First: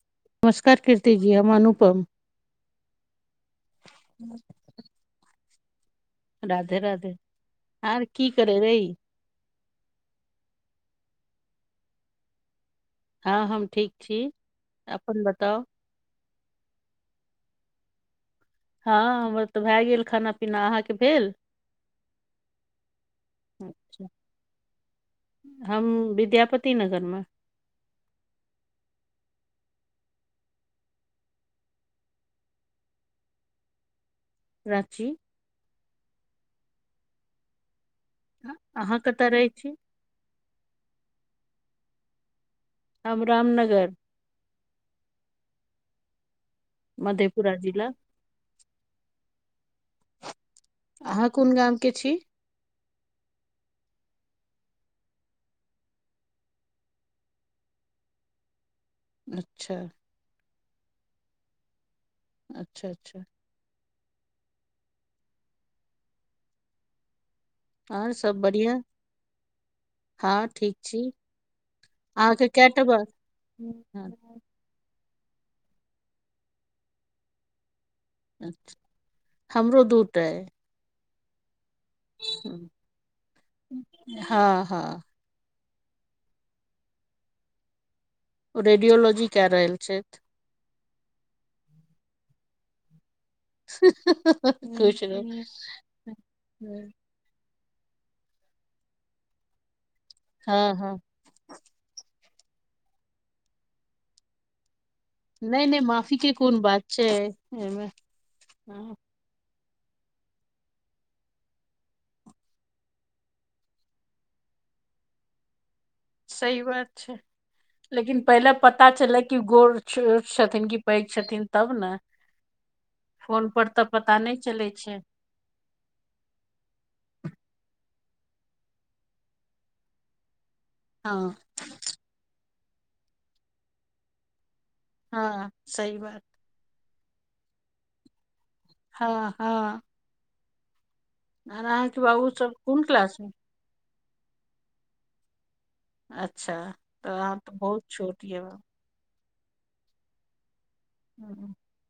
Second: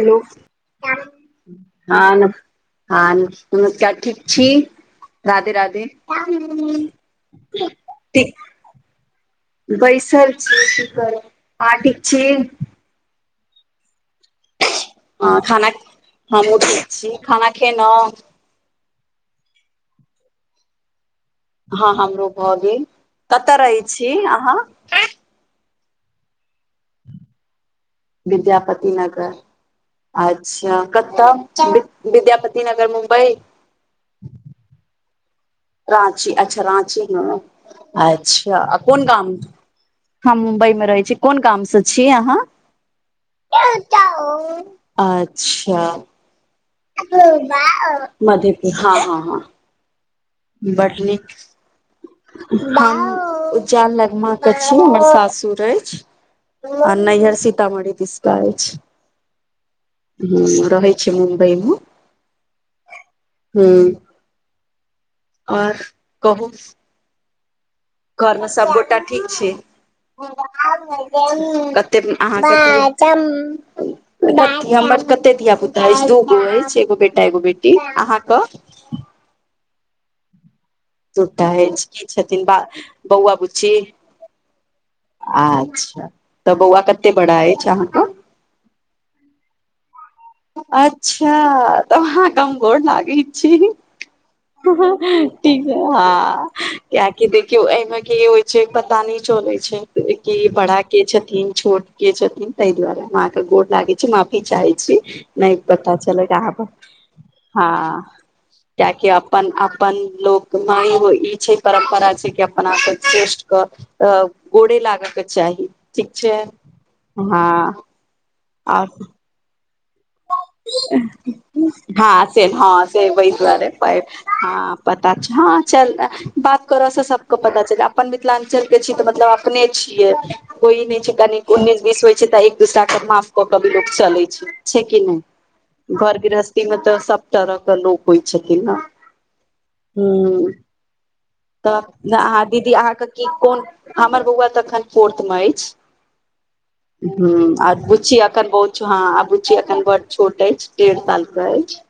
Hello नमस्कार कीर्ति जी हम अनुपम आन आन नमस्कार ठीक छी राधे राधे। राधे राधे आर की ठीक करै रही? बैसल छी की करी आ ठीक छी? हँ हम ठीक छी। अपन आ बताउ खाना हमो ठीक छी खाना खेलौ? हँ हमर तऽ भए गेल खाना पीना अहाँके भेल? हँ हमरो भऽ गेल कतऽ रहै अच्छा छी अहाँ? हम विद्यापति नगर मे। विद्यापति नगर। अच्छा कतऽ विद्यापति नगर मुम्बई? राँची राँची अच्छा राँची अच्छा अहाँ कोन कतऽ गाम? रहै छी हम मुम्बई मे रहै छी कोन काम से छी अहाँ? हम रामनगर अच्छा मधेपुरा जिला मधेप हँ हँ हँ बढ़नीक अहाँ कोन गाम के छी हँ उज्जाल लगमाक के छी हमर सासुर अछि। आ नैहर सीतामढ़ी दिसका अछि। अच्छा हू रहै छी मुमबइमे अच्छा अच्छा हू आओर कहू आर घरमे सब बढ़िया गोटा ठीक छी हँ ठीक छी कते अहाँ अहाँके कएटा बार हमर कते धिय पुता अछि दू गो अछि एगो बेटा एगो बेटी अहाँ अच्छा हमरो दू टाअय दूटा अछि की छथिन ब बौआ बुच्ची हँ हँ अच्छा तऽ बौआ कते बड़ा अछि अहाँके ओ रेडियोलॉजी क रहल छथि अच्छा तऽ अहाँ के हम गोर लागै छी हँ हह ठीक हँ कियाक कि देखियौ एहिमे की होइ छै पता नय चले छै कके हँ बड़ा हँ के छथि छोट के छथिन ताहि दुआरे हम अहाँके गोर लागे छै माफी चाहे छी नहि पता माफी चलय के कहाँ कोन पर बात छै एहिमे हँ हँ कियाकी अपन अपन लोक ई छै परम्परा छै कि अपना कऽ श्रेष्ठ कऽ तब गोड़े लागके चाही ठीक छै सही बात छै हँ लेकिन पहिले पता आओर चले कि गोर छोट छथिन कि पैघ छथिन तब ने हँ से हँ से वहि फोन पर दुआरे तऽ प पता नहि चलै हँ छै पता हँ चल बात करऽसँ सबके पता चल अपन मिथिलाञ्चल के छीिय तऽ मतलब अपने छियै कोई नहि छै हँ कनी उन्स बीस होइ छै तऽ एक दूसरा के माफ कऽ क भी लोको चलै छै छै कि हँ नहि सही घर बात गृरस्थ मे तऽ सब तरह के लोक होइ छथिन ने हँ हँ ह आर अहाँके तऽ बाबू अहाँ सब दीदी कोन अहाँके क्लास की मे कोन हमर बौआ तऽ एखन फोर्थमे अछि अच्छा तऽ अहाँ हँ तऽ आ बहुत बुच्ची छोट य अखन बहुत हँ आ बुच्ची एखन बड् छोट अछि डेढ़ साल के अछि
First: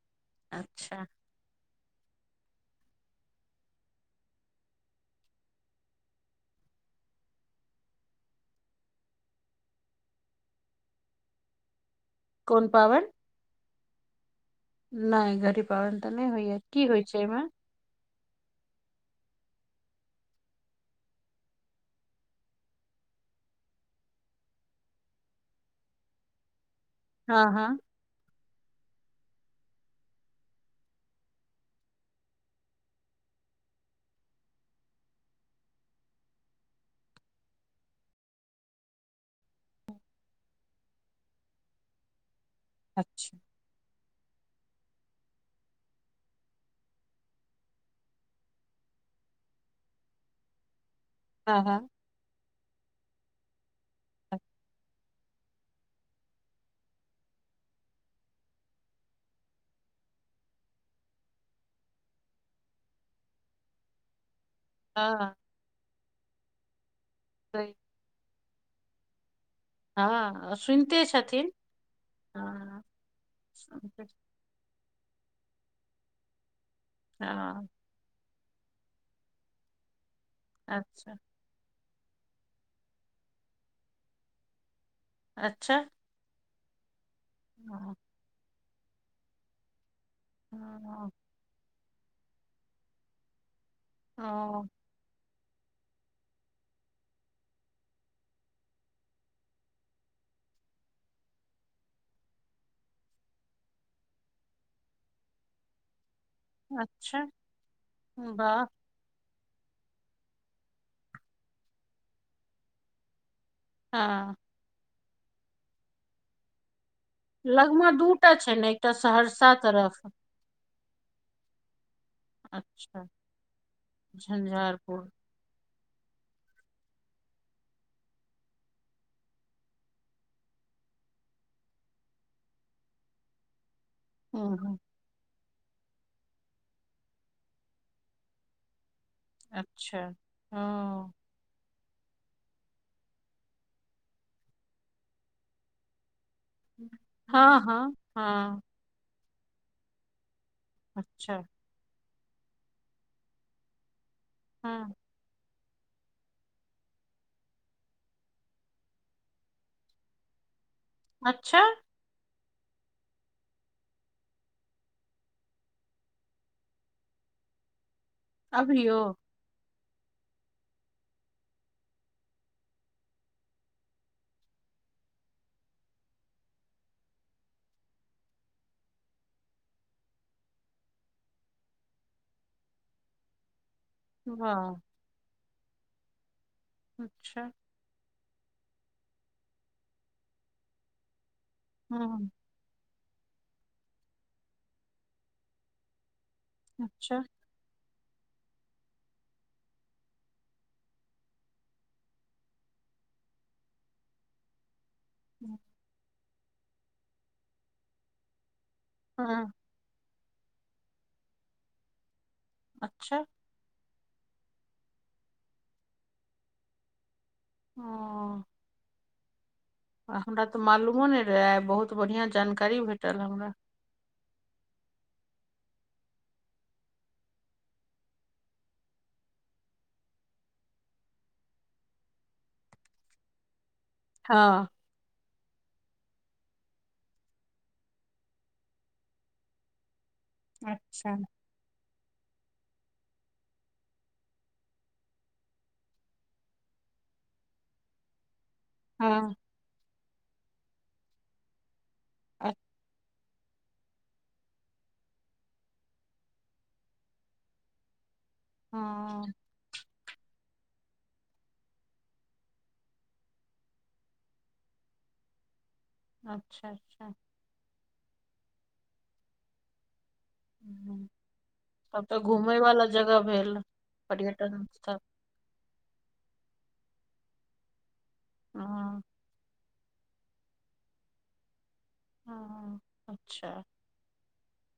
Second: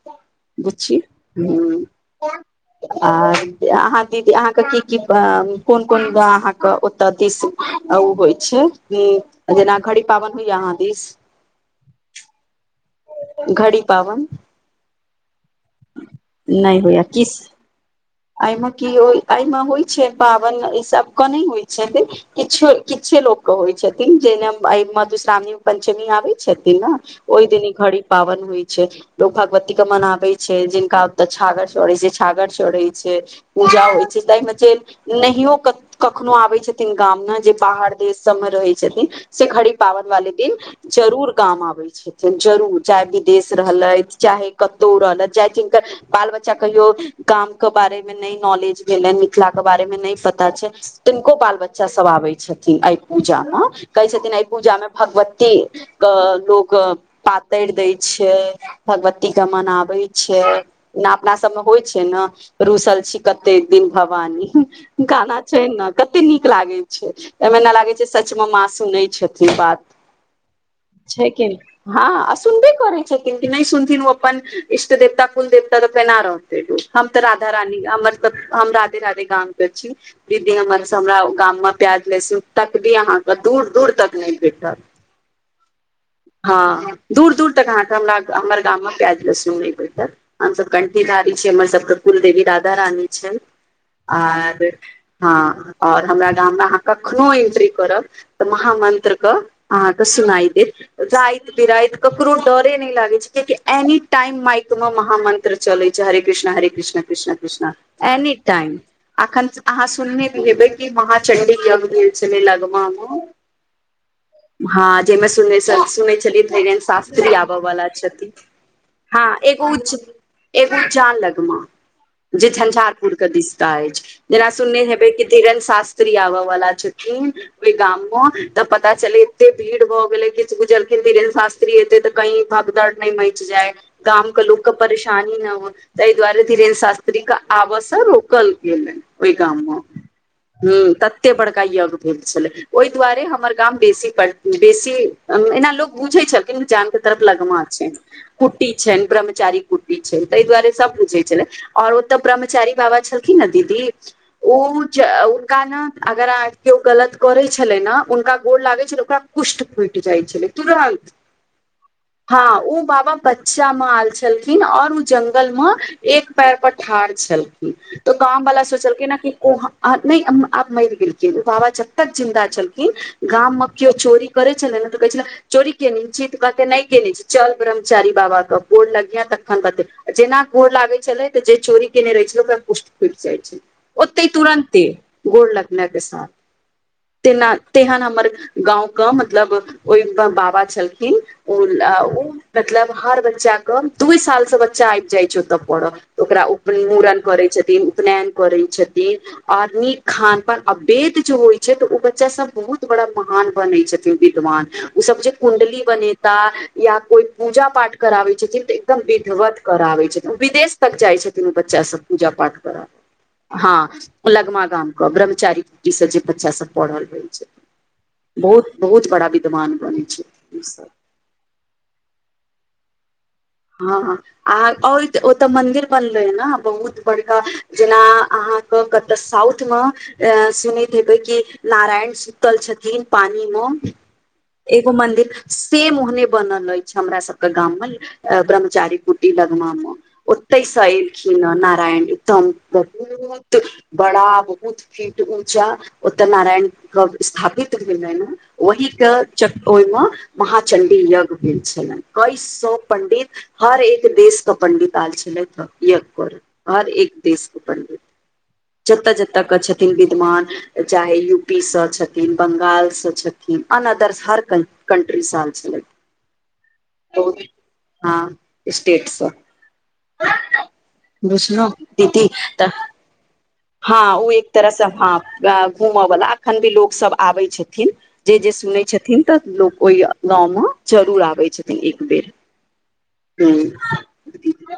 बुच्ची अच्छा हुँ आ अहाँ दीदी अहाँके की की कोन कोन ग अहाँके ओतऽ दिसू ओ होइ छै जेना घड़ी पाबन होइ अहाँ दिस कोन पाबन घड़ी पावन नहि घड़ी पाबनि तऽ नहि होइया की होय छै एहिमे एहिमे की हो एहिमे होइ छै पाबनि ईसभ के नहि होइ छैे किछो किछे लोकके होइ छथिन जेहिमे मधुश्रावणी पंचमी आबै छथिन ने हँ ओहि हँ दनी घड़ी पावन होइ छै लोग भगवती के मनावे छै जिनका ओते छागर चड़े छै छागर चेढे छै पूजा होइ छै एहिमे जे नहियो कखनो आबै छथिन गाममे जे बाहर देश सभमे रहै छथिन से घड़ी पाबन वाले दिन जरूर गाम आबै छथिन जरूर चाहे अच्छा विदेश रहलथि चाहे कतहु रहलथि चाहे जिनकर बाल बच्चा कहियो काम के बारे मे नहि नॉलेज भेलै मिथिला के बारे मे नहि पता छै तनको बाल हँ हँ बच्चा सब आबै छथिन एहि पूजा मे कहै छथिन एहि पूजा मे भगवती क लोकग पातरि दै छै भगवतीक के मनाबै छै अपना सबमे होइ छै ने रूसल छी कते दिन भवानी हँ गाना छै ने कते नीक लागै छै एहिमे न लागे छै सच म माँ सुनै छथिन बात हँ सुनिते छै कि छथिन हँ सुनबे हँ करै छथिन कि नहि सुनथिन अपन इष्ट देवता कुल देवता तऽ केना रहते तू हम तऽ राधा हँ रानी हमर त हम राधे राधे गाम प छी द दिनमर अच्छा हमरा गाम मे प्याज लेस तक भी अहाँके दूर दूर तक नहि भेटल अच्छा हाँ दूर दूर तक अहाँ केँ हमरा हमर गाम मे प्याज लहसुन नहि भेटत हम सभ कंठीधारी छियै हमर सब केँ कुल देवी राधा रानी छै आर ओ हाँ आओर हमरा गाम मे अहाँ कखनो एन्ट्री करब तऽ महामन्त्र क अहाँक सुनाय देत राति बिराति ककरो डरे नहि लागे छै कियाकि एनी टाइम माइक मे महामं त्र चलै छै हरे कृष्ण हरे कृष्ण अच्छा कृष्ण कृष्ण एनी वाह टाइम अखन अहाँ सुनने हेबै कि महाचंडी यज्ञ भेल छलै लगमा मे हँ हाँ जाहिमे सुनै छ सुनै छलियै धीरेन्द्र शास त्री आबऽ वाला लगमे छथि दूटा छै ने एकटा हाँ सहरसा एगो उज तरफ एगो उजान लगमा जे अच्छा झंझारपुर केँ दिश का अछि जेना सुनने झंझारपुर हेबै कि धीरण शास्त्री आबऽ बला छथिन ओहि गाम म तऽ पता चले एते भीड़ भऽ गेलै किछु बुझलखिन धीरेन्द्र शास्त्र त्री एतय कही भागदड़ नहि मच जाय गाम के लोक केँ हूँ परेशानी न होए तै दुआरे धीरेन शास्त्री क आबस रोकल गेल ओहि गाममे अच्छा ह तऽ हँ एते बड़का यज्ञ भेल छलै ओहि दुआरे हमर गाम बेसी प बेसी एना लोको बुझै छल उजान के तरफ हँ लगमा हँ छनि हँ कुटी छनि ब्रह्मचारी कुटी छै ताहि दुआरे सब बुझे अच्छा आओर ओतय ब्रह्मचारी बाबा छलखिन न दीदी ऊ हँ जे उ कान अगर अहाँक केओ गलत करे छले न हुनका गोड़ लागे छलै ओकरा कुष्ट फटि जाइ छलै तुरन्त अच्छा हाँ ऊ बाबा बच्चा मे आयल छलखिन आओर उ जंगल म एक पैर पर ठाढ़ छलखिन तऽ गाँंववाला अभियो सोचलखिन न कि ओ आ नहि आब मरि गेलखिन बाबा जब तक जिन्दा छलखिन गाम मे कियो चोरी करै छै ने तऽ कहै छल चोरी केने छी तऽ कहते नहि केने छी चल ब्रह्मचारी बाबा क गोर लगिहे तखन बतेतो जेना गोर लागे छलै तऽ जे चोरी केने रहै छलै ओकरा पुष्ट फुटि जाइ छै ओतय वाह तुरन्ते गोड़ लगनाय के साथ अच्छा तेना तेहन हमर गाँंवक मतलब ओहि बाबा छलखिन ओ ओ हूँ मतलब हर बच्चा क दूइ साल से बच्चा आइ जाइ छै ओतऽ पढ़ऽ ओकरा उ मूड़न अच्छा करै छथिन उपनयन करै छथिन आर नीक खान पान आ वेद जो होइ छै तऽ ओ बच्चा सब बहुत बड़ा महान बनै छै विदमान ओ सब जे कुंडली बनेता या कोई पूजा पाठ कराबै छथिन तऽ एकदम हँ विधवत कराबै छथिन विदेश तक जाइ छथिन ओ बच्चा सब पूजा पाठ करय अच्छा हाँ लगमा गाम क ब्रह्मचारी कटी से जे बच्चा सब पढ़ल रहै छै ओ बहुत बहुत बड़ा विद्वान बने छै ई सब तै बहुत बढ़िया जानकारी भेटल हमरा ह ह अहाँ आओत ओतऽ मंदिर बनले हन बहुत बड़का जेना अहाँ ह कतय साउथ म ए सुनैत हेबय कि नारायण सुतल छथिन पानी म हँ एगो मंदिर सेम ओहने बनल अछि हमरा सब केँ गाम मे ए ब्रह्मचारी कुटी लगमा मे ओतैय सँ अच्छा एलखिन नारायण [unintelligible] बड़ा बहुत फिट ऊँचा ओतय नारायण गव स्थापित भेलनि ओहि के हँ च ओहिमे महाचंडी यज्ञ भेल छलनि कै अ- सौ पंडित हर एक देश क पंडित आयल छलथि यज्ञ पर हर एक देश केँ पंडित जतय हँ जतय क छ विद्यमान चाहे यू पी सँ छथिन बंगालसँ छथिन अनअदर हर कंट्री कंट्री सँ एल छलथिन अच्छा अच्छा हँ स्टेटस तब तऽ घूमेय वाला जगह भेल हँ ओ एक पर्यटन तरहसँ स्थल हँ घूम वला अखन भी लोक सब आबै छथिन जे जे सुनै हँ छथिन तऽ लोक ओहि गाँव मे जरूर आबे छथिन एक बेर हँ अच्छा ह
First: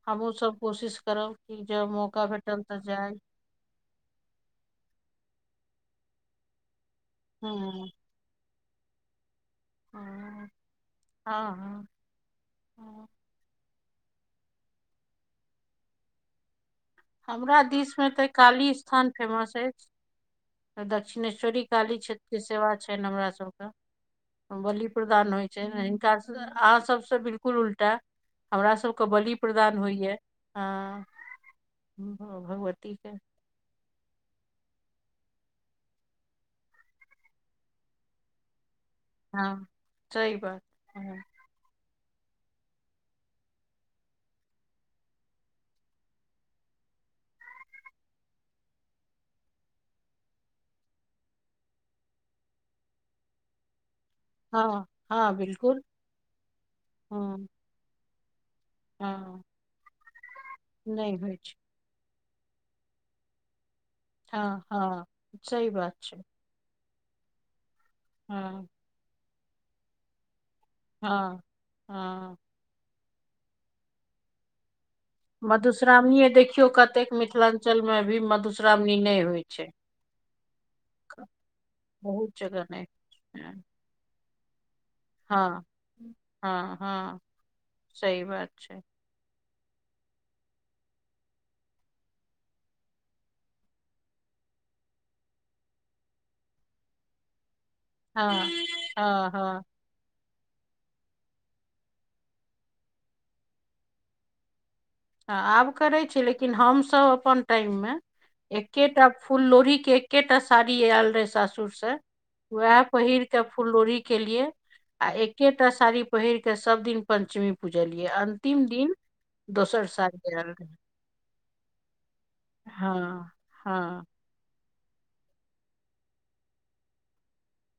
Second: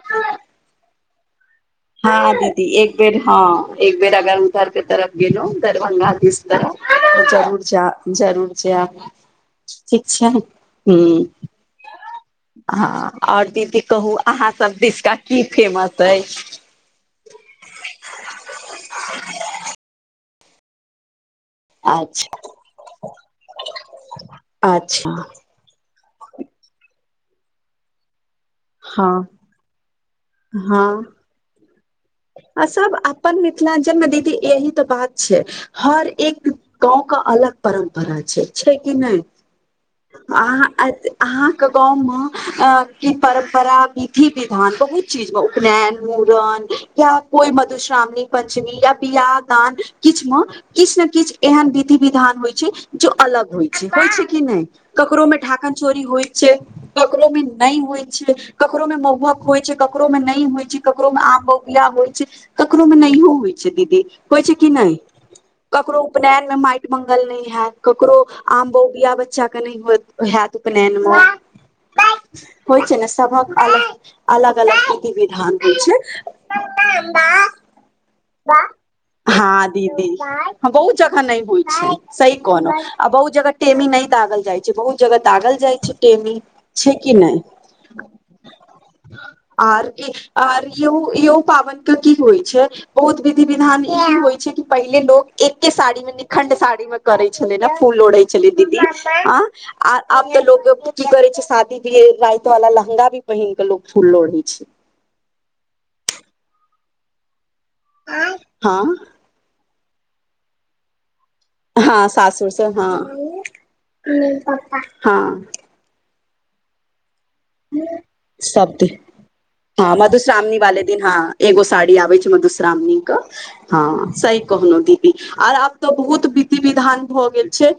हमहुँ सब कोशिश करब कि जब मौका हँ भेटल दादी तऽ एक जाय बेर हँ एक बेर अगर उधरके तरफ गेलो दरभंगा दिस तऽ जरूर जा हँ जरूर छै आब ठीक छै हँ हू हँ ह हँ आओर दीदी कहू अहाँ सब दिशका की फेमस अइछ हमरा दिस मे तऽ काली स्थान फेमस अछि दक्षिणे श्वरी काली क्षेत्र के अच्छा सेवा छनि हमरा सब के बलि अच्छा प्रदान होय छै ने हिनका अहाँ सभसँ बिलकुल उल्टा हमरा सभके हँ बलि प्रदान होइयै हँ आ सब भगवतीके अपन मिथिलांचल मे दीदी यही तऽ बात छै हर एक गाँंव क अलग परम्परा छै छै कि नहि हँ सही बात अहाँ हँ [unintelligible] अहाँ गाँव मे अ कि परम्परा विधि विधान बहुत चीज मे उपनयन मुड़न या कोई मधुश्रावणी पंचमी या बियाह दान किछु मे किछु ने किछु एहन विधि विधान होइ छै जो अलग होइ छै होइ छै कि नहि हँ ककरो मे हँ ढाकन बिल्कुल चोरी होइत छै ककरो मे हँ नहि होइ छै ककरों महुहक हँ होइ छै ककरो में न होइ छै केकरो नहि में होइ आम छै महु होइ छै ककरो मे नहियो होइ छै दीदी होइ हँ छै कि नहि हँ सही बात ककरो छै उपनयन माटि मंगल नहि हैत ककरो हँ आम बो बिया बच्चा के नहि होत वएह उपनयन मे हँ हँ होइ छै ने सभक अग अलग अलग विधि विधान होइ छै क्यो कहतय मिथिलांचल में भी मधुश्रावणी नहि होइ छै हँ दीदी हम बहुत जगह नहि होइ छै बहुत सही जगह कहनउ नहि आ बहुत जगह टेमी नहि दागल जाइ छै बहुत जगह दागल हँ जाइ छै टेमी हँ छै कि हँ नहि सही बात छै आर आर य यहो पाबन की होइ छै बहुत विधि विधान ई होइ छै कि पहिले लोग एके साड़ी मे निखंड साड़ी मे करै छलै ने फूल लोढ़ै हँ छलै दीदी हँ आँ हँ आ आब तऽ लोग की करे छै शादी भी राति वाला लहंगा भी पहिन के लोग फूल लोढ़े छै आब करै छी लेकिन हमसभ अपन टाइम मे हँ एकेटा फुल लोढि के एकेटा साड़ी आयल रहे सासुर सासुर से वएह पहिर के फुल लोरी केलियै आ एके हँ एकेटा साड़ी पहिर के सब दिन पंचमी पूजलियै अंतिम सब दिन दोसर हँ सा मधुश्रावणी वाले दिन हँ एगो साड़ी आबे छै मधुश्रावणी कऽ हँ सही कहनो दी दी आर आब तऽ बहुत विधि विधान भऽ गेल छै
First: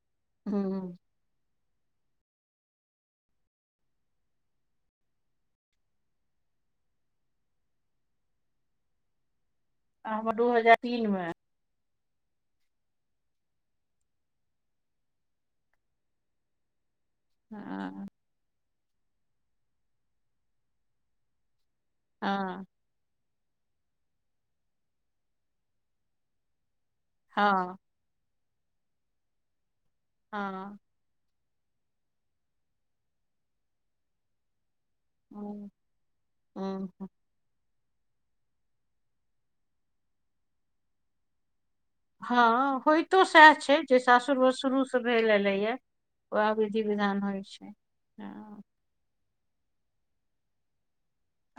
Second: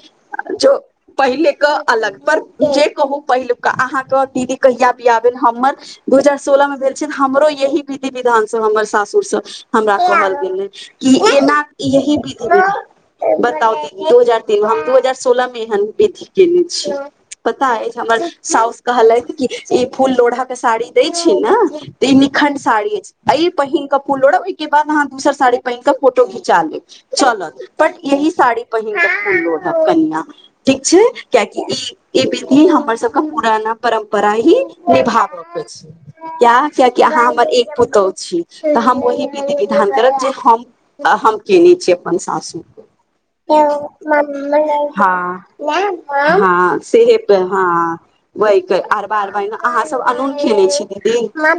जो हूँ पहिलेके अलग पर जे कहू पहिलुका अहाँके दीदी कहिया बियाह भेल हमर दू हजार सोलह मे भेल छै हमरो यही विधि विधान सब हमर सासुर सँ हमरा कहल हमर दू गेल हजार तीन कि मे एना यही विधि विधान बताउ दीदी दू हजार तीन हम दू हजार सोलह मे एहन विधि केने छियै पता अछि हँ हमर साउस कहलथि कि ई फूल लोढ़ाके साड़ी दै छी ने इ निखंड हँ साड़ी अछि एहि पहिनक कऽ फूल लोड़ ओहिके बाद अहाँ दोसर साड़ी पहिनक के फोटो घिचा लेब चलत हँ बट यही साड़ी पहिनके फूल लोढब कनिया हँ ठीक छै कियाकि ई ई विधि हमर सबके पुराना परम्परा ही निभाब के हूँ छै किया कियाकि हूँ अहाँ हम एक पुतोहु छी तऽ हम ओहि विधी विधान करब जे हम हम केने छियै अपन सासु हँ होइतो सएह छै जे सासुर मे शुरू से ह भेल एलैया वएह हँ विधि सेहे विधान पे होइ छै हँ हँ वहि के आर बारबै ना अहाँसब अनून खयने छियै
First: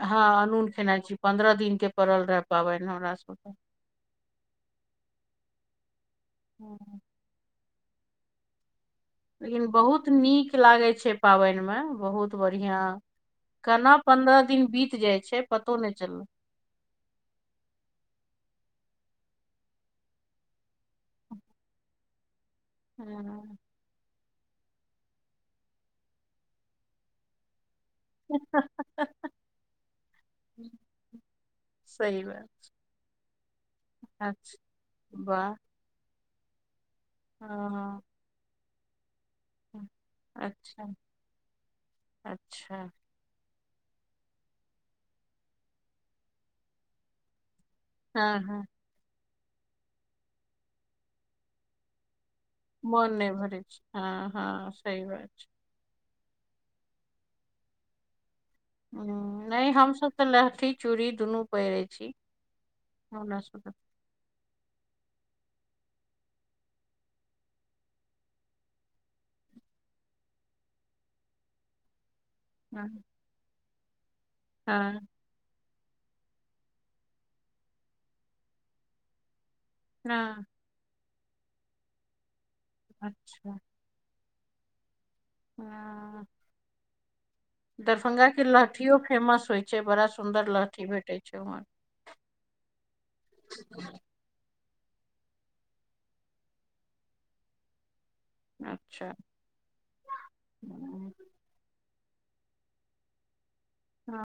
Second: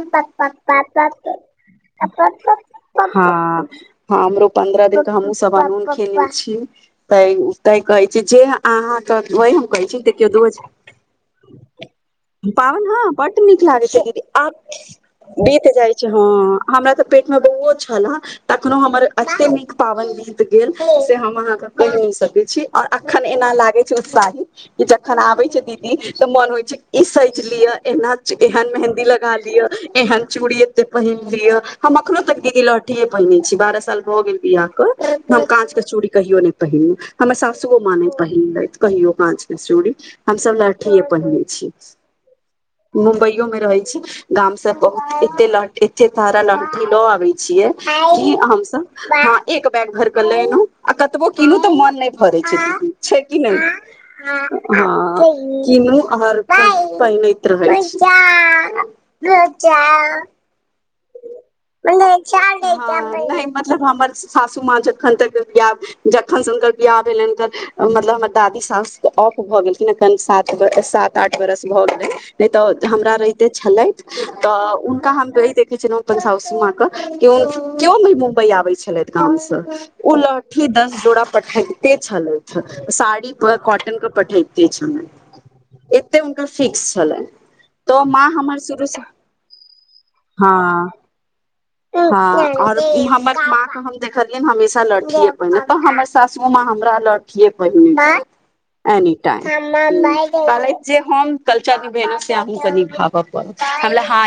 हँ अनून खेनाइ छी पन्द्रह दिन के पड़ल रहे पाबनि हमरा हं सबके हँ हमरो पन्द्रह दिन क हमूँ सब अनून खेयने छी हँ। तै तै कहै छै जे अहाँ तऽ वही लेकिन हम कहै छी बहुत देखियौ नीक लागै छै पाबनि मे बहुत बढ़िया पाबन हँ बड नीक लागै केना छै दीदी पन्द्रह आ दिन बीत जाइ छै बीत पतो नहि जाइ छै चलल हँ हमरा तऽ पेट में बौओ छल तखनो हमर एते नीक पावनि बी त गेल से हम अहाँक कहि नै सकै छी और अखन एना हँ लागै उत्साहि जखन आबे छै दीदी तऽ मन होइ छै ई सोच लिय एनाच एहन मेहंदी लगा लिये एहन चूड़ी एते पहिन लिये हम अखनो सही तक बात दीदी लट लहठिये पहिने छी बारह साल भए गेल अच्छा बियाह क हम वाह काँच के चूड़ी कहियो नहि पहिनलु हमर सासुओ माँ हँ नै पहिनलथि कहियो कांच चुड़ी हमसब अच्छा लहठीये पहिनै छी अच्छा मुम्बइयो मे रहै छी गाम से बहुत एते लहठी एते सारा लहठी ल आबै छिये कि हँ हँ हमसब हँ एक बैग भर क लेएलू आ कतबो कीनु तऽ मोन नहि भरै छै दीदी मोन छै कि नहि भरै छै हँ सही हँ बात छै किनु आ हरदम पहिनैत रहै छी ह नहि हमसभ तऽ लहठी चूड़ी दुनू पहिरै नहि छी हं हमरा नै सबके मतलब हमर सासु माँ जखन तक बियाह जखन से हुनकर बियाह भेलनि हुनकर मतलब हमर दादी सासु ऑफ भऽ गेलखिन अखन सात सात आठ बरस भऽ गेलैन नहि तऽ हँ हमरा रहिते छलथि तऽ हुनका हम छलहुँ अपन सासु मां क केओ केओ नै मुम्बई आबै छलथि गाम स ओ हँ लहठी दस जोड़ा पठेबते छलहूँ साड़ी पुरा अच्छा कॉटन क पठेबते छलहूँ हँ से हुनकर फिक्स छलैन दरभंगाके लहठिओ फेमस होइत छै बड़ा सुन्दर हँ लहठी भेटैत छै उम्हर हँ और उ हमर मां क हम देख देखलियैन हमेशा लहठिए पहिनैत तऽ हमर सासु माँ हमरा लहठिये पहिनैतथि अच्छा एनी टाइम कहलैथि जे हम्म। हम कल्चर निभेलु से आहुं के निभाबऽ परत हम कहलियै हं